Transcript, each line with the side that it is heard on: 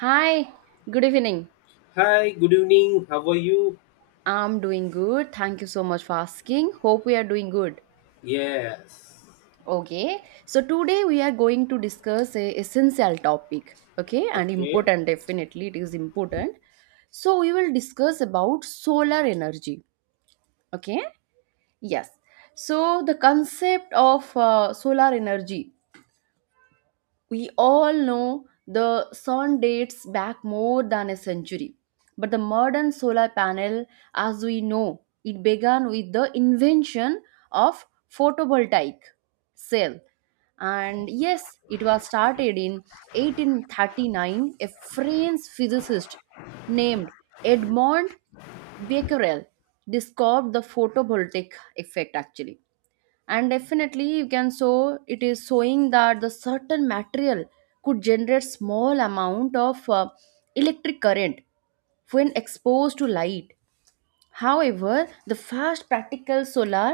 right: Hi, good evening.
left: Hi, good evening. How are you?
right: I'm doing good. Thank you so much for asking. Hope we are doing good.
left: Yes.
right: Okay, so today we are going to discuss a essential topic. Okay, and
left: Okay.
right: important, definitely it is important. So we will discuss about solar energy. Okay, yes. So the concept of solar energy, we all know, the sun dates back more than a century. But the modern solar panel, as we know, it began with the invention of photovoltaic cell. And yes, it was started in 1839. A French physicist named Edmond Becquerel described the photovoltaic effect, actually, and definitely you can show, it is showing that the certain material could generate small amount of electric current when exposed to light. However, the fast practical solar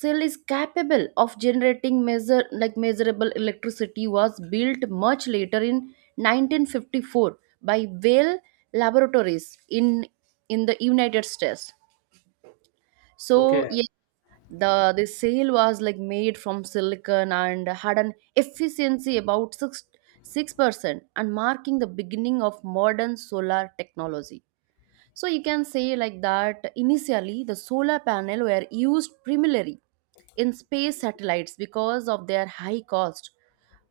right: cell is capable of generating measure like measurable electricity was built much later in 1954 by Bell Laboratories in the United States. So
left: Okay.
right: yes, the sail was like made from silicon and had an efficiency about six percent, and marking the beginning of modern solar technology. So you can say like that initially the solar panel were used primarily in space satellites because of their high cost,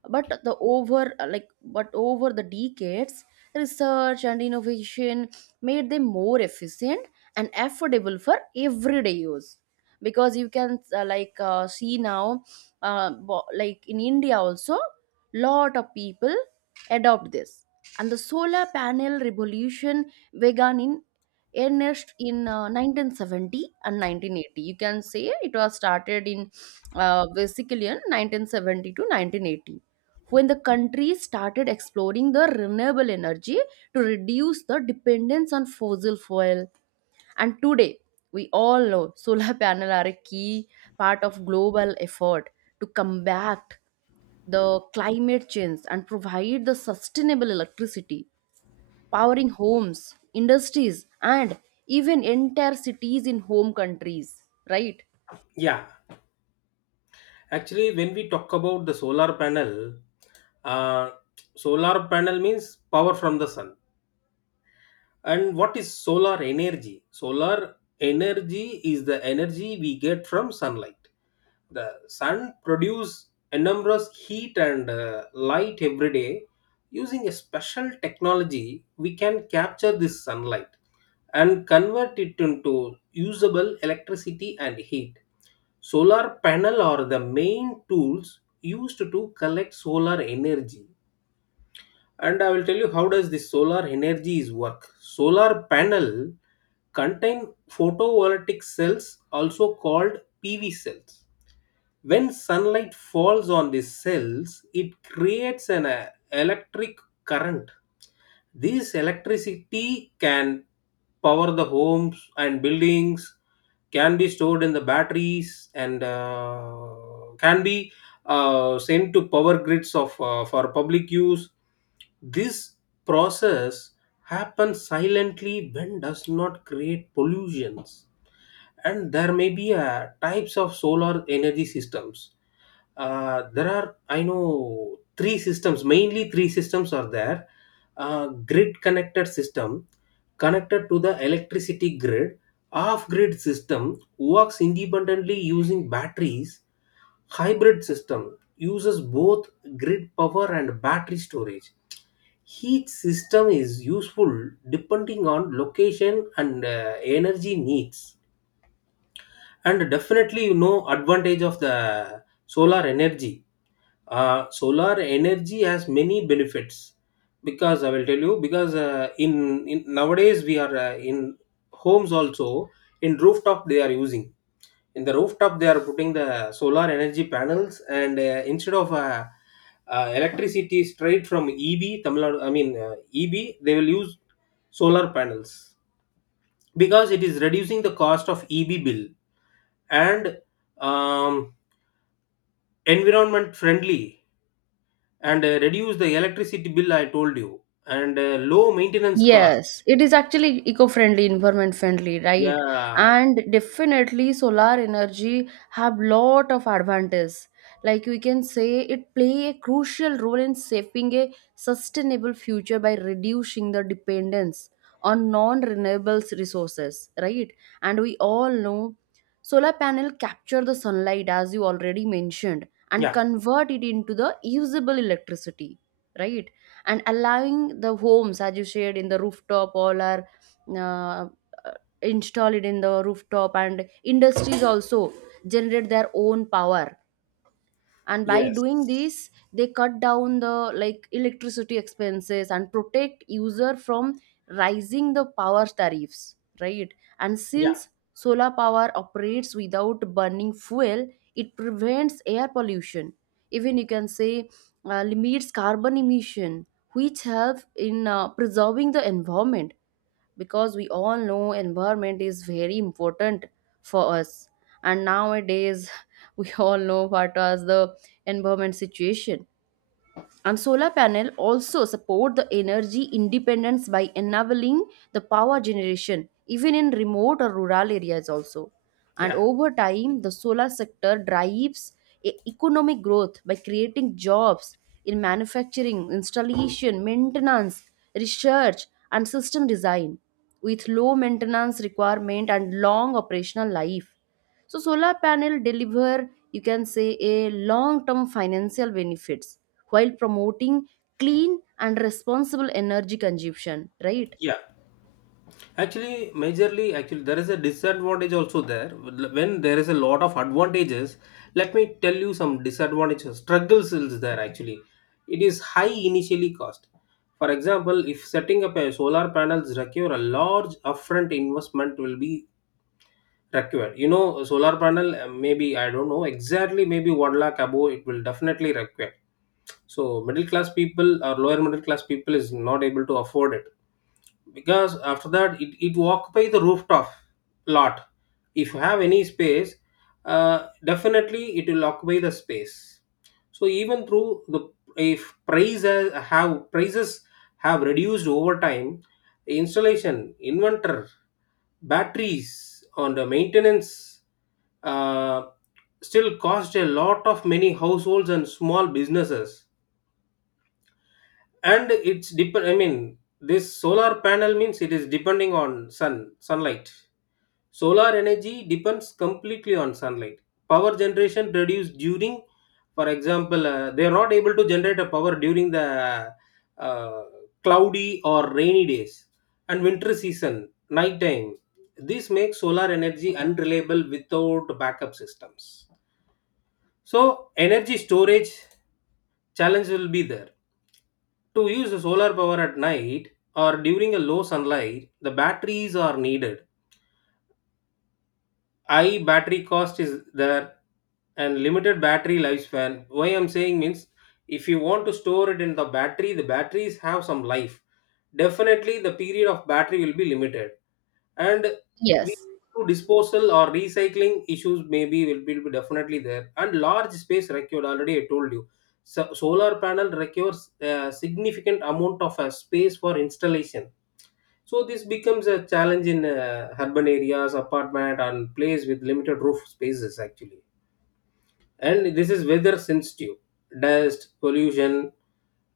right: but the over like but over the decades research and innovation made them more efficient and affordable for everyday use, because you can like see now, like in India also, lot of people adopt this. And the solar panel revolution began in earnest in 1970 and 1980. You can say it was started in basically in 1970 to 1980, when the country started exploring the renewable energy to reduce the dependence on fossil fuel. And today, we all know solar panel are a key part of global effort to combat the climate change and provide the sustainable electricity, powering homes, industries, and even entire cities in home countries, right?
left: Yeah. Actually, when we talk about the uh, solar panel means power from the sun. And what is solar energy? Solar energy is the energy we get from sunlight. The sun produces enormous heat and light every day. Using a special technology we can capture this sunlight and convert it into usable electricity and heat. Solar panel are the main tools used to collect solar energy. And I will tell you how does this solar energy is work. Solar panel contain photovoltaic cells, also called PV cells. When sunlight falls on the cells, it creates an electric current. This electricity can power the homes and buildings, can be stored in the batteries, and can be sent to power grids of for public use. This process happens silently when does not create pollutions. And there may be types of solar energy systems. There are I know three systems, mainly three systems are there. Grid connected system connected to the electricity grid. Off grid system works independently using batteries. Hybrid system uses both grid power and battery storage. Heat system is useful depending on location and energy needs. And definitely no advantage of the solar energy. Solar energy has many benefits, because I will tell you because in nowadays we are in homes also, in rooftop they are using. In the rooftop they are putting the solar energy panels, and instead of electricity straight from EB Tamil Nadu, I mean EB, they will use solar panels because it is reducing the cost of EB bill. And um, environment friendly, and reduce the electricity bill I told you, and low maintenance cost.
right: Yes, it is actually eco-friendly, environment-friendly, right?
left: Yeah.
right: And definitely solar energy have lot of advantage. Like we can say it play a crucial role in shaping a sustainable future by reducing the dependence on non-renewable resources, right? And we all know solar panel capture the sunlight, as you already mentioned, and
left: yeah
right: convert it into the usable electricity, right? And allowing the homes, as you said, in the rooftop all are uh, installed in the rooftop, and industries also generate their own power, and by
left: yes
right: doing this they cut down the like electricity expenses and protect user from rising the power tariffs, right? And
left: yeah
right: since solar power operates without burning fuel, it prevents air pollution. Even you can say limits carbon emission, which help in preserving the environment, because we all know environment is very important for us. And nowadays we all know what was the environment situation. And solar panel also support the energy independence by enabling the power generation even in remote or rural areas also. And
left: yeah
right: over time, the solar sector drives economic growth by creating jobs in manufacturing, installation, maintenance, research, and system design with low maintenance requirement and long operational life, so solar panel deliver, you can say, a long term financial benefits while promoting clean and responsible energy consumption, right?
left: yeah, actually majorly actually there is a disadvantage also there when there is a lot of advantages. Let me tell you some disadvantages, struggles is there actually. It is high initially cost. For example, if setting up a solar panels require a large upfront investment will be require. You know, solar panel, maybe, I don't know exactly, maybe 1 lakh above, it will definitely require. So, middle class people or lower middle class people is not able to afford it, because after that it will occupy the rooftop lot. If you have any space, definitely it will occupy the space. So even through the, if prices have, prices have reduced over time, installation, inverter, batteries on the maintenance, uh, still cost a lot of many households and small businesses. And it's depend, I mean this solar panel means it is depending on sun, sunlight. Solar energy depends completely on sunlight. Power generation reduced during, for example they are not able to generate a power during the uh, cloudy or rainy days and winter season night time. This makes solar energy unreliable without backup systems. So energy storage challenge will be there. To use the solar power at night or during a low sunlight, the batteries are needed. High battery cost is there, and limited battery lifespan. Why I'm saying means, if you want to store it in the battery, the batteries have some life. Definitely the period of battery will be limited. And we
right: Yes.
left: to disposal or recycling issues maybe will be definitely there. And large space required, already I told you. So solar panel requires a significant amount of space for installation. So this becomes a challenge in urban areas, apartment, and place with limited roof spaces actually. And this is weather sensitive. Dust, pollution,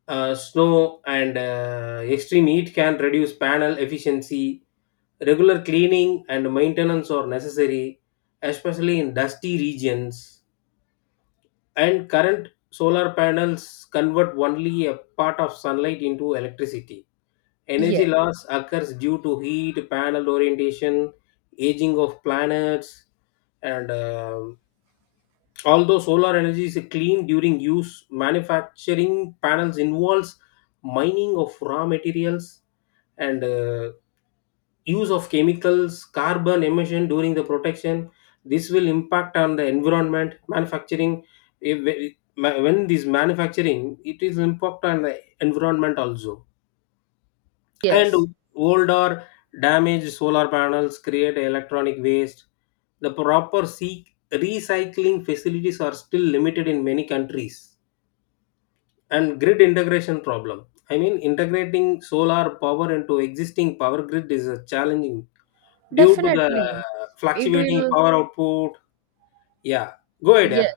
left: snow, and extreme heat can reduce panel efficiency. Regular cleaning and maintenance are necessary, especially in dusty regions. And current solar panels convert only a part of sunlight into electricity. Energy
right: Yes.
left: loss occurs due to heat, panel orientation, aging of planets, and although solar energy is clean during use, manufacturing panels involves mining of raw materials and use of chemicals, carbon emission during the protection. This will impact on the environment, manufacturing. When this manufacturing, it is impact on the environment also. And
right: Yes.
left: old or damaged solar panels create electronic waste. The proper seek recycling facilities are still limited in many countries. And grid integration problem, I mean integrating solar power into existing power grid is a challenging due to the
right: Definitely. It
left: fluctuating
right: will
left: power output. Yeah, go ahead,
right: Yes,
left: yeah.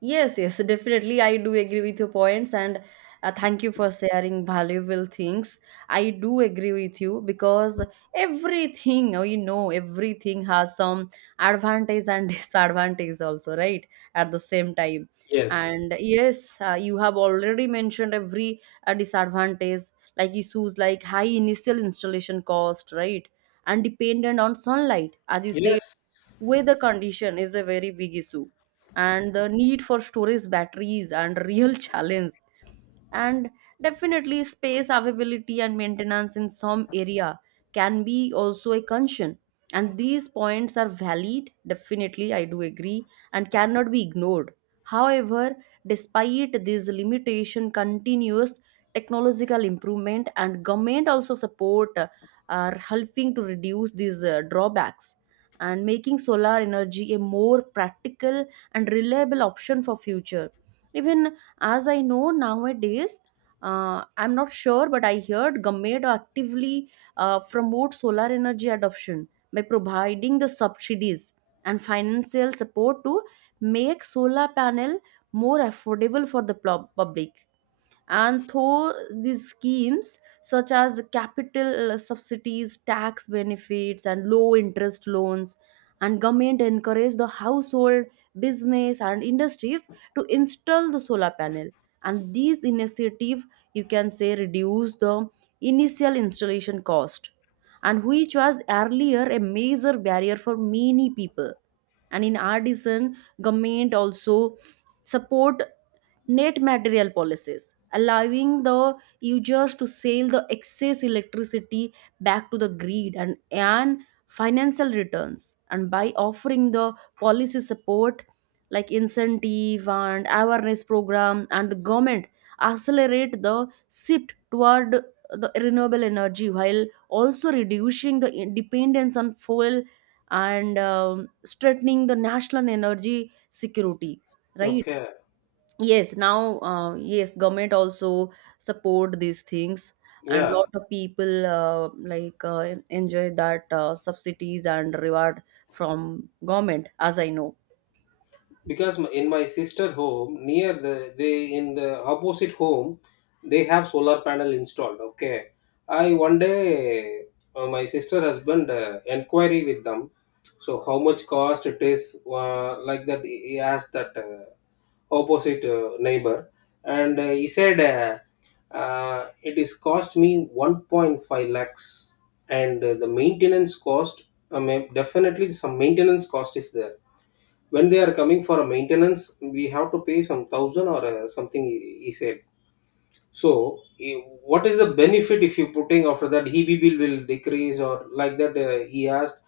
right: yes, yes, definitely. I do agree with your points, and thank you for sharing valuable things. I do agree with you because everything, oh, you know, everything has some advantage and disadvantage also, right? At the same time.
left: Yes,
right: And yes, you have already mentioned every disadvantage, like issues like high initial installation cost, right? And dependent on sunlight, as you said,
left: yes.
right: weather condition is a very big issue, and the need for storage batteries and real challenge, and definitely space availability and maintenance in some area can be also a concern. And these points are valid, definitely I do agree, and cannot be ignored. However, despite this limitation, continuous technological improvement and government also support are helping to reduce these drawbacks and making solar energy a more practical and reliable option for future. Even, as I know, nowadays I'm not sure, but I heard government actively promote solar energy adoption by providing the subsidies and financial support to make solar panel more affordable for the public. And through these schemes such as capital subsidies, tax benefits, and low interest loans, and government encourage the household, business, and industries to install the solar panel. And these initiative, you can say, reduce the initial installation cost, and which was earlier a major barrier for many people. And in addition, government also support net material policies, allowing the users to sell the excess electricity back to the grid and earn financial returns. And by offering the policy support like incentive and awareness program, and the government accelerate the shift toward the renewable energy while also reducing the dependence on fuel, and strengthening the national energy security, right?
left: Okay.
right: Yes, now, yes, government also support these things, and
left: Yeah,
right: lot of people like enjoy that subsidies and reward from government, as I know.
left: because in my sister home near the, they in the opposite home they have solar panel installed. Okay, I one day, my sister husband inquiry with them, so how much cost it is, like that, he asked that opposite neighbor. And he said, it is cost me 1.5 lakhs. And the maintenance cost, I mean definitely some maintenance cost is there. When they are coming for a maintenance we have to pay some thousand or something, he said. So eh, what is the benefit if you putting, after that EB bill will decrease or like that he asked.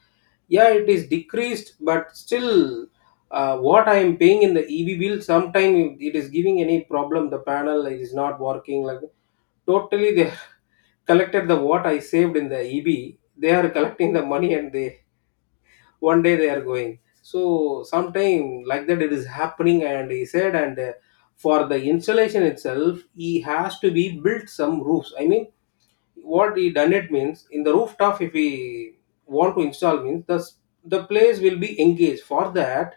left: Yeah it is decreased but still, what I am paying in the EB bill sometime, it is giving any problem, the panel it is not working, like totally they collected the what I saved in the EB. They are collecting the money and they one day they are going. So sometime like that it is happening, and he said, and for the installation itself he has to be built some roofs. I mean what he done it means, in the rooftop if we want to install means the place will be engaged for that.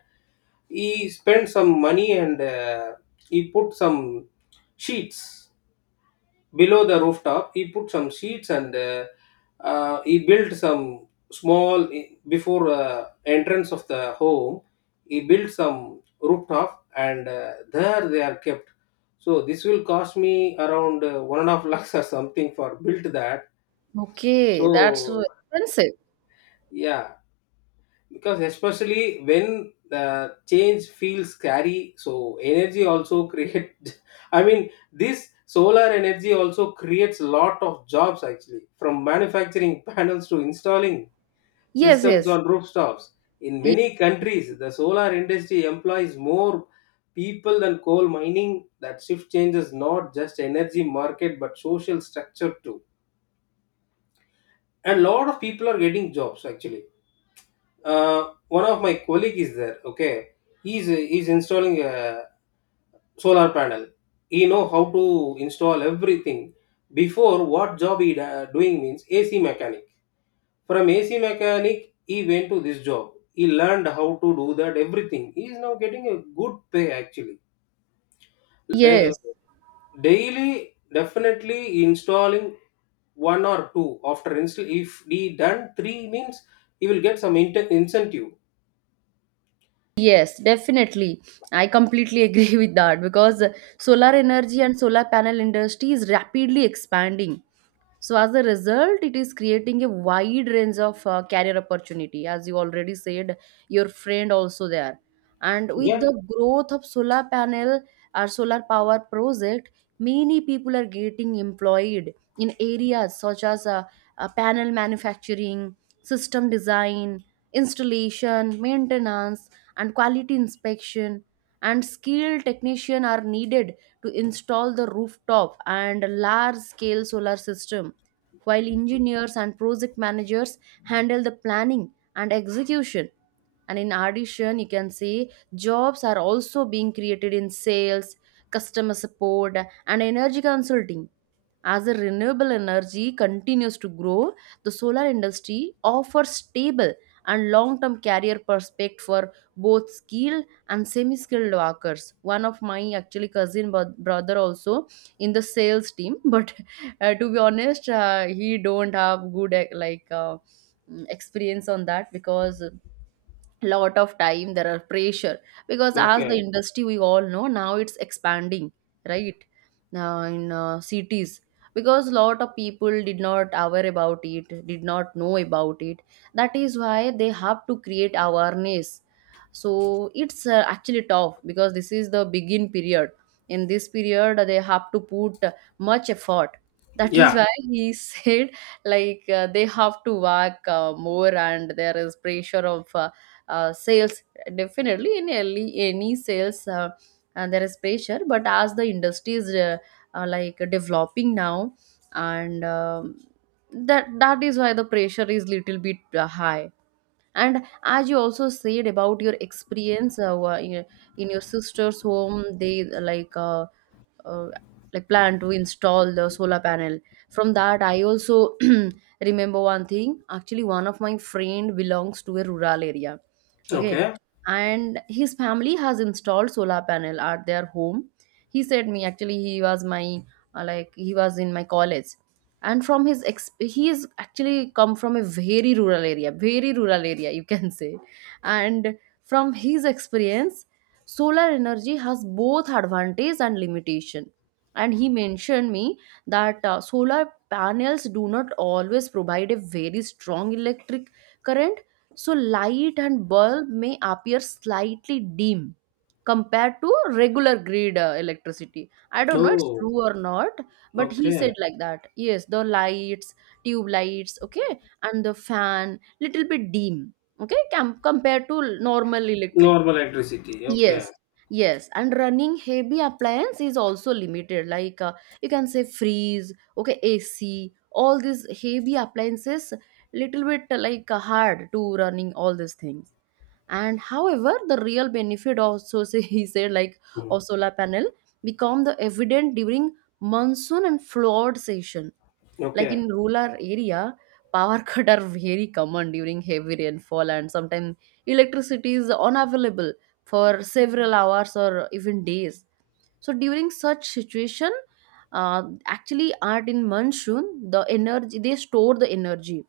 left: He spent some money and he put some sheets below the rooftop, he put some sheets. And he built some small eh, before entrance of the home he built some rooftop, and there they are kept. So this will cost me around one and a half lakhs or something for built that.
right: Okay, that's so
left: So
right: expensive.
left: yeah, because especially when the change feels scary, so energy also create I mean this solar energy also creates lot of jobs actually, from manufacturing panels to installing
right: Yes,
left: systems
right: yes,
left: on rooftops. In
right: y-
left: many countries the solar industry employs more people than coal mining. That shift changes not just energy market but social structure too. And a lot of people are getting jobs actually. One of my colleague is there, okay. He's installing a solar panel, he know how to install everything. Before what job he doing means AC mechanic. From AC mechanic he went to this job, he learned how to do that everything. He is now getting a good pay actually. Uh,
right: yes,
left: Daily definitely installing one or two, after install if he done three means he will get some incentive.
right: yes, definitely. I completely agree with that because solar energy and solar panel industry is rapidly expanding, so as a result it is creating a wide range of career opportunity, as you already said, your friend also there. And with
left: Yeah,
right: the growth of solar panel or solar power project, many people are getting employed in areas such as panel manufacturing, system design, installation, maintenance, and quality inspection. And skilled technician are needed to install the rooftop and large scale solar system, while engineers and project managers handle the planning and execution. And in addition, you can say jobs are also being created in sales, customer support, and energy consulting. As the renewable energy continues to grow, the solar industry offers stable and long-term career prospect for both skilled and semi-skilled workers. One of my actually cousin brother also in the sales team, but to be honest, he don't have good eh, like experience on that because lot of time there are pressure, because as the
left: okay.
right: industry we all know now it's expanding, right? Now in cities, because lot of people did not aware about it, did not know about it, that is why they have to create awareness. So it's actually tough because this is the begin period. In this period they have to put much effort, that is
left: Yeah.
right: why he said, like they have to work more, and there is pressure of sales. Definitely in early, any sales there is pressure, but as the industry is like developing now, and that is why the pressure is little bit high. And as you also said about your experience, in your sister's home they uh, like plan to install the solar panel. From that I also remember one thing. Actually, one of my friend belongs to a rural area, okay,
left: Okay.
right: and his family has installed solar panel at their home. He said me, actually he was my like, he was in my college. And from his he is actually come from a very rural area, very rural area you can say. And from his experience, solar energy has both advantage and limitation. And he mentioned me that solar panels do not always provide a very strong electric current, so light and bulb may appear slightly dim compared to regular grid electricity. I don't know it's true
left: Oh,
right: or not, but he
left: okay.
right: said like that, yes the lights, tube lights, okay, and the fan little bit dim, okay, compared to normal electric.
left: Normal electricity. Okay.
right: Yes, yes. And running heavy appliance is also limited, like you can say freeze, okay, AC, all these heavy appliances, little bit like hard to running all these things. And however, the real benefit also say he said like,
left: Mhm.
right: of solar panel, become the evident during monsoon and flood season, like
left: Okay.
right: in rural area power cut are very common during heavy rainfall, and sometimes electricity is unavailable for several hours or even days. So during such situation, actually art in monsoon the energy, they store the energy,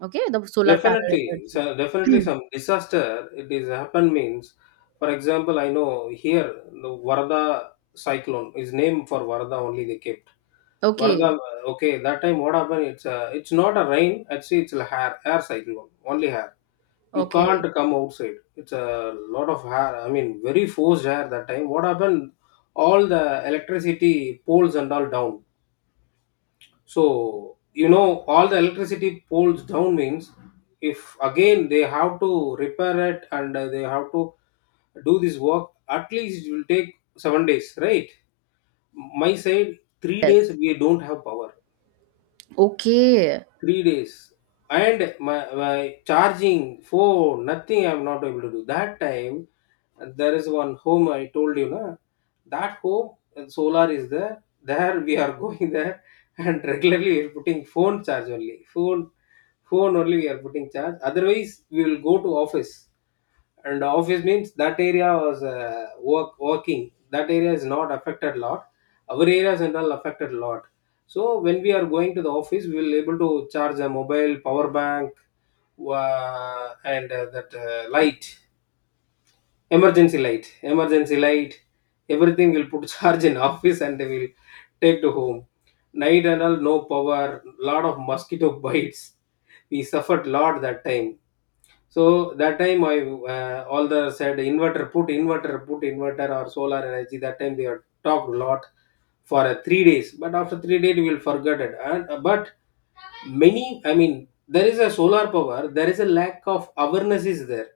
right: okay, the solar panel
left: Definitely. So definitely
right: energy.
left: some disaster it is happened means, for example, I know here the Varda cyclone is named for Varda only they kept.
right: Okay.
left: Varda, okay, that time what happened? It's not a rain, actually it's a hair air cyclone, only hair. You can't
right: Okay.
left: come outside, it's a lot of hair, I mean very forced hair. That time what happened, all the electricity poles and all down. So you know, all the electricity poles down means, if again they have to repair it and they have to do this work, at least it will take 7 days, right? My side 3 days
right: Yes.
left: we don't have power.
right: Okay.
left: 3 days. And my charging phone, nothing I'm not able to do. That time, there is one home I told you, na, that home and solar is there. There we are going there, and regularly we are putting phone charge only. Phone only we are putting charge. Otherwise, we will go to office. And office means that area was work working, that area is not affected a lot, our areas and all affected a lot. So when we are going to the office we will able to charge a mobile, power bank, and that light, emergency light, everything will put charge in office and they will take to home. Night and all no power, lot of mosquito bites, we suffered lot that time. So that time I all the said inverter, put inverter, put inverter or solar energy. That time they had talked a lot for 3 days. But after 3 days we will forget it. And but many, I mean there is a solar power, there is a lack of awareness is there.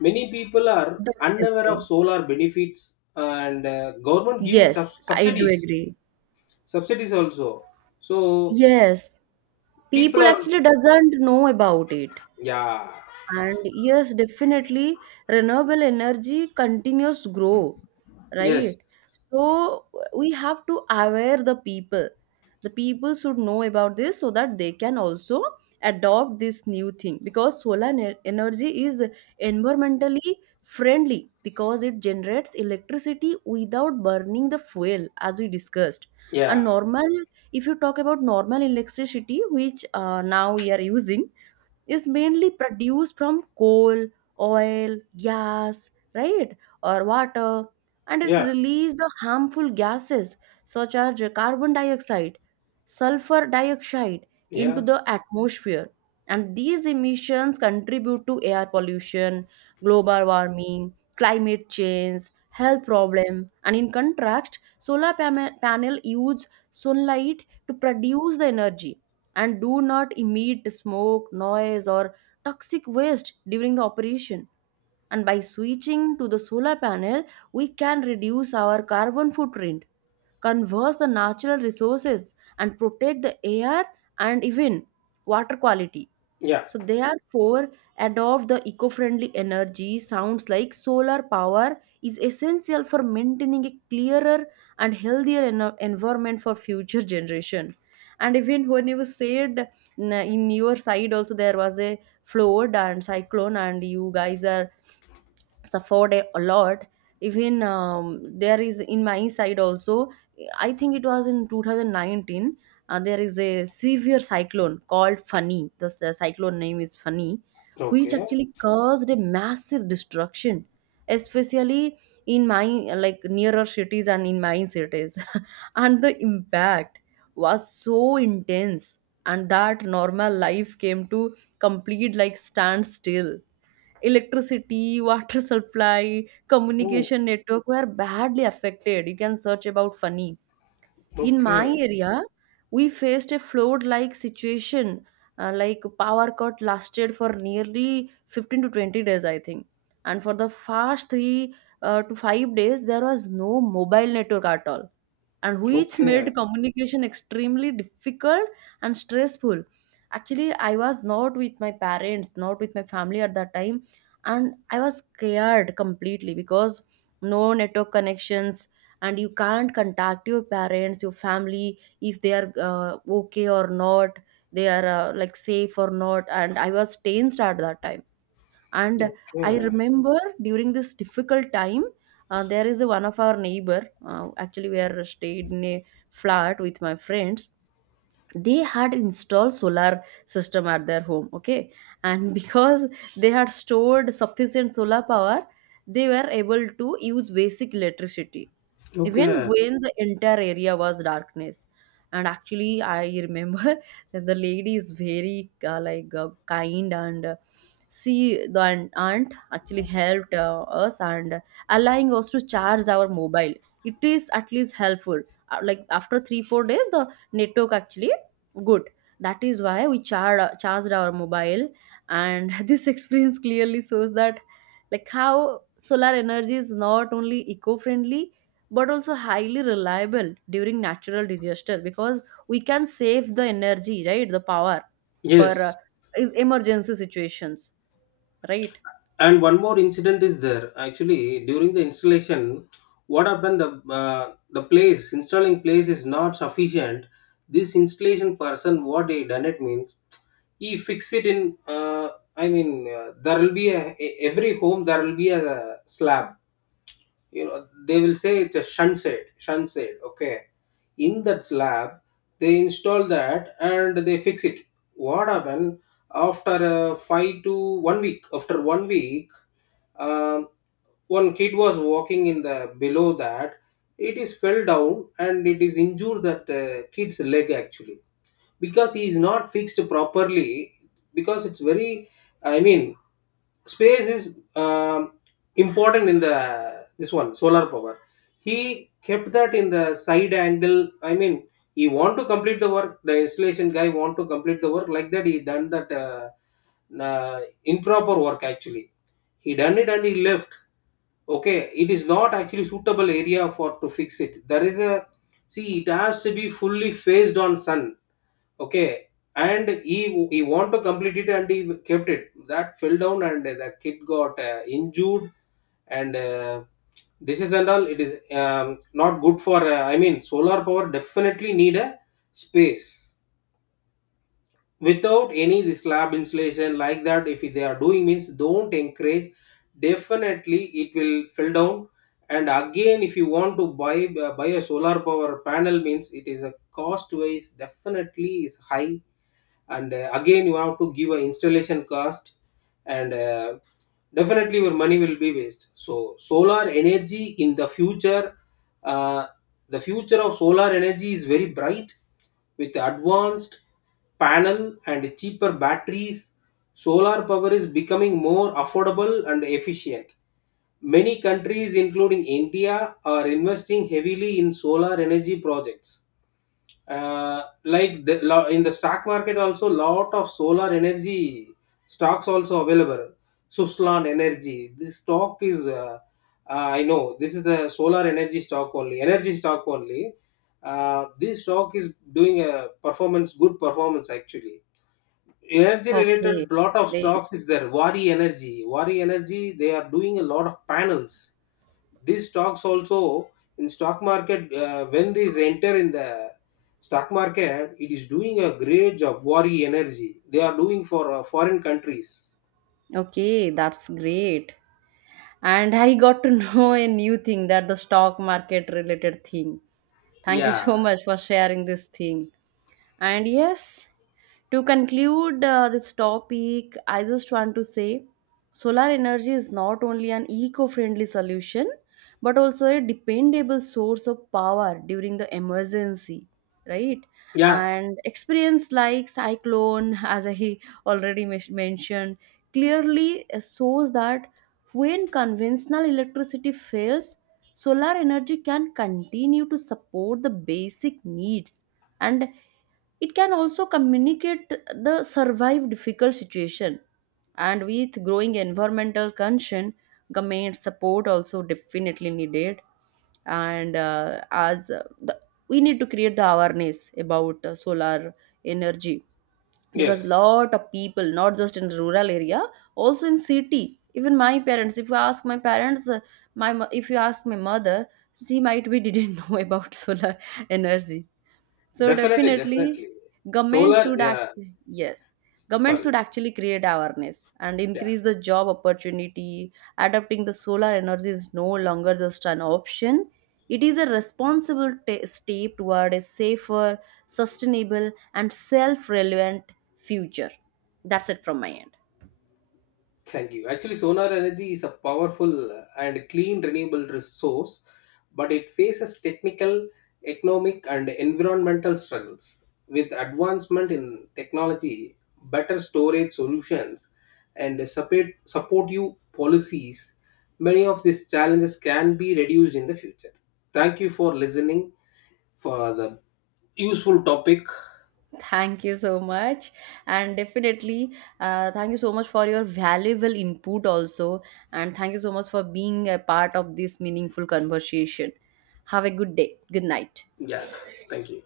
left: Many people are unaware of
right: Definitely.
left: solar benefits and government giving
right: Yes, I do
left: subsidies,
right: agree.
left: subsidies also. So
right: Yes.
left: people
right: People
left: are,
right: actually doesn't know about it.
left: yeah.
right: And yes, definitely, renewable energy continues grow,
left: Yes.
right: right? So we have to aware the people. The people should know about this so that they can also adopt this new thing, because solar energy is environmentally friendly because it generates electricity without burning the fuel, as we discussed. And
left: yeah
right: normal, if you talk about normal electricity, which now we are using, is mainly produced from coal, oil, gas, right, or water, and it
left: yeah
right: releases the harmful gases such as carbon dioxide, sulfur dioxide into
left: yeah
right: the atmosphere. And these emissions contribute to air pollution, global warming, climate change, health problem. And in contrast, panel use sunlight to produce the energy and do not emit smoke, noise, or toxic waste during the operation. And by switching to the solar panel, we can reduce our carbon footprint, conserve the natural resources, and protect the air and even water quality.
left: yeah.
right: So therefore, adopt the eco-friendly energy sounds like solar power is essential for maintaining a clearer and healthier environment for future generation. And even when you said in your side also there was a flood and cyclone and you guys are suffered a lot even there is in my side also. I think it was in 2019. There is a severe cyclone called Fani. The cyclone name is Fani, which
left: Okay.
right: actually caused a massive destruction, especially in my like nearer cities and in my cities, and the impact was so intense and that normal life came to complete like standstill. Electricity, water supply,
left: Oh,
right: communication network were badly affected. You can search about funny. In my
left: okay.
right: area, we faced a flood like situation. Like power cut lasted for nearly 15 to 20 days, I think. And for the first three to 5 days, there was no mobile network at all and which
left: Okay.
right: made communication extremely difficult and stressful. Actually, I was not with my parents, not with my family at that time, and I was scared completely because no network connections, and you can't contact your parents, your family, if they are okay or not, they are like safe or not, and I was tensed at that time. And I
left: Okay.
right: remember during this difficult time, there is a, one of our neighbor, actually we are stayed in a flat with my friends. They had installed solar system at their home, okay, and because they had stored sufficient solar power, they were able to use basic electricity even
left: Okay.
right: when the entire area was darkness. And actually I remember that the lady is very like kind and she, the aunt actually helped us and allowing us to charge our mobile. It is at least helpful. Like after 3 4 days the network actually good, that is why we charged our mobile, and this experience clearly shows that like how solar energy is not only eco-friendly but also highly reliable during natural disaster, because we can save the energy, right, the power for
left: Yes.
right: emergency situations, right?
left: And one more incident is there. Actually, during the installation, what happened? The place installing place is not sufficient. This installation person, what he done it means, he fix it in. I mean, there will be a, every home there will be a slab. You know they will say it's a shunt shade, okay. In that slab they install that and they fix it. What happened, after 5 to 1 week, after 1 week, um, one kid was walking in the below that, it is fell down and it is injured that kid's leg actually, because he is not fixed properly. Because it's very, I mean space is um, important in the this one solar power. He kept that in the side angle, I mean he want to complete the work, the installation guy want to complete the work, like that he done that uh, improper work actually. He done it and he left, okay. It is not actually suitable area for to fix it. There is a, see it has to be fully faced on sun. Okay. And he want to complete it and he kept it. That fell down and the kid got injured. And this is and all. It is not good for. I mean, solar power definitely need a space without any this slab insulation like that. If they are doing means, don't encourage. Definitely it will fell down. And again, if you want to buy buy a solar power panel means it is a cost wise definitely is high. And again you have to give an installation cost. And definitely your money will be waste. So solar energy in the future, uh, the future of solar energy is very bright. With advanced panel and cheaper batteries, solar power is becoming more affordable and efficient. Many countries including India are investing heavily in solar energy projects. Like in the stock market also lot of solar energy stocks also available. Suslan energy, this stock is I know this is a solar energy stock only energy stock only. This stock is doing a performance, good performance actually. Energy related
right: Okay,
left: lot of
right: great.
left: stocks is there. Wari energy, they are doing a lot of panels. These stocks also, in stock market when these enter in the stock market, it is doing a great job. Worry energy, they are doing for foreign countries.
right: Okay, that's great. And I got to know a new thing, that the stock market related thing. Thank you
left: Yeah.
right: so much for sharing this thing. And yes, to conclude this topic, I just want to say solar energy is not only an eco friendly solution but also a dependable source of power during the emergency, right?
left: Yeah,
right: And experience like cyclone, as I already mentioned, clearly shows that when conventional electricity fails, solar energy can continue to support the basic needs, and it can also communicate the survive difficult situation. And with growing environmental concern, government support also definitely needed. And we need to create the awareness about solar energy, because
left: yes,
right: lot of people not just in rural area, also in city, even my parents, if you ask my parents, if you ask my mother, she might be didn't know about solar energy. So
left: definitely. Definitely
right: definitely, government
left: solar,
right: should act.
left: yeah.
right: Yes, government
left: Sorry.
right: should actually create awareness and increase the job opportunity. Adopting the solar energy is no longer just an option; it is a responsible ta step toward a safer, sustainable, and self-reliant future. That's it from my end.
left: Thank you. Actually, solar energy is a powerful and clean renewable resource, but it faces technical, economic, and environmental struggles. With advancement in technology, better storage solutions, and support, supportive policies, many of these challenges can be reduced in the future. Thank you for listening for the useful topic.
right: Thank you so much. And definitely, thank you so much for your valuable input also. And thank you so much for being a part of this meaningful conversation. Have a good day. Good night.
left: Yeah, thank you.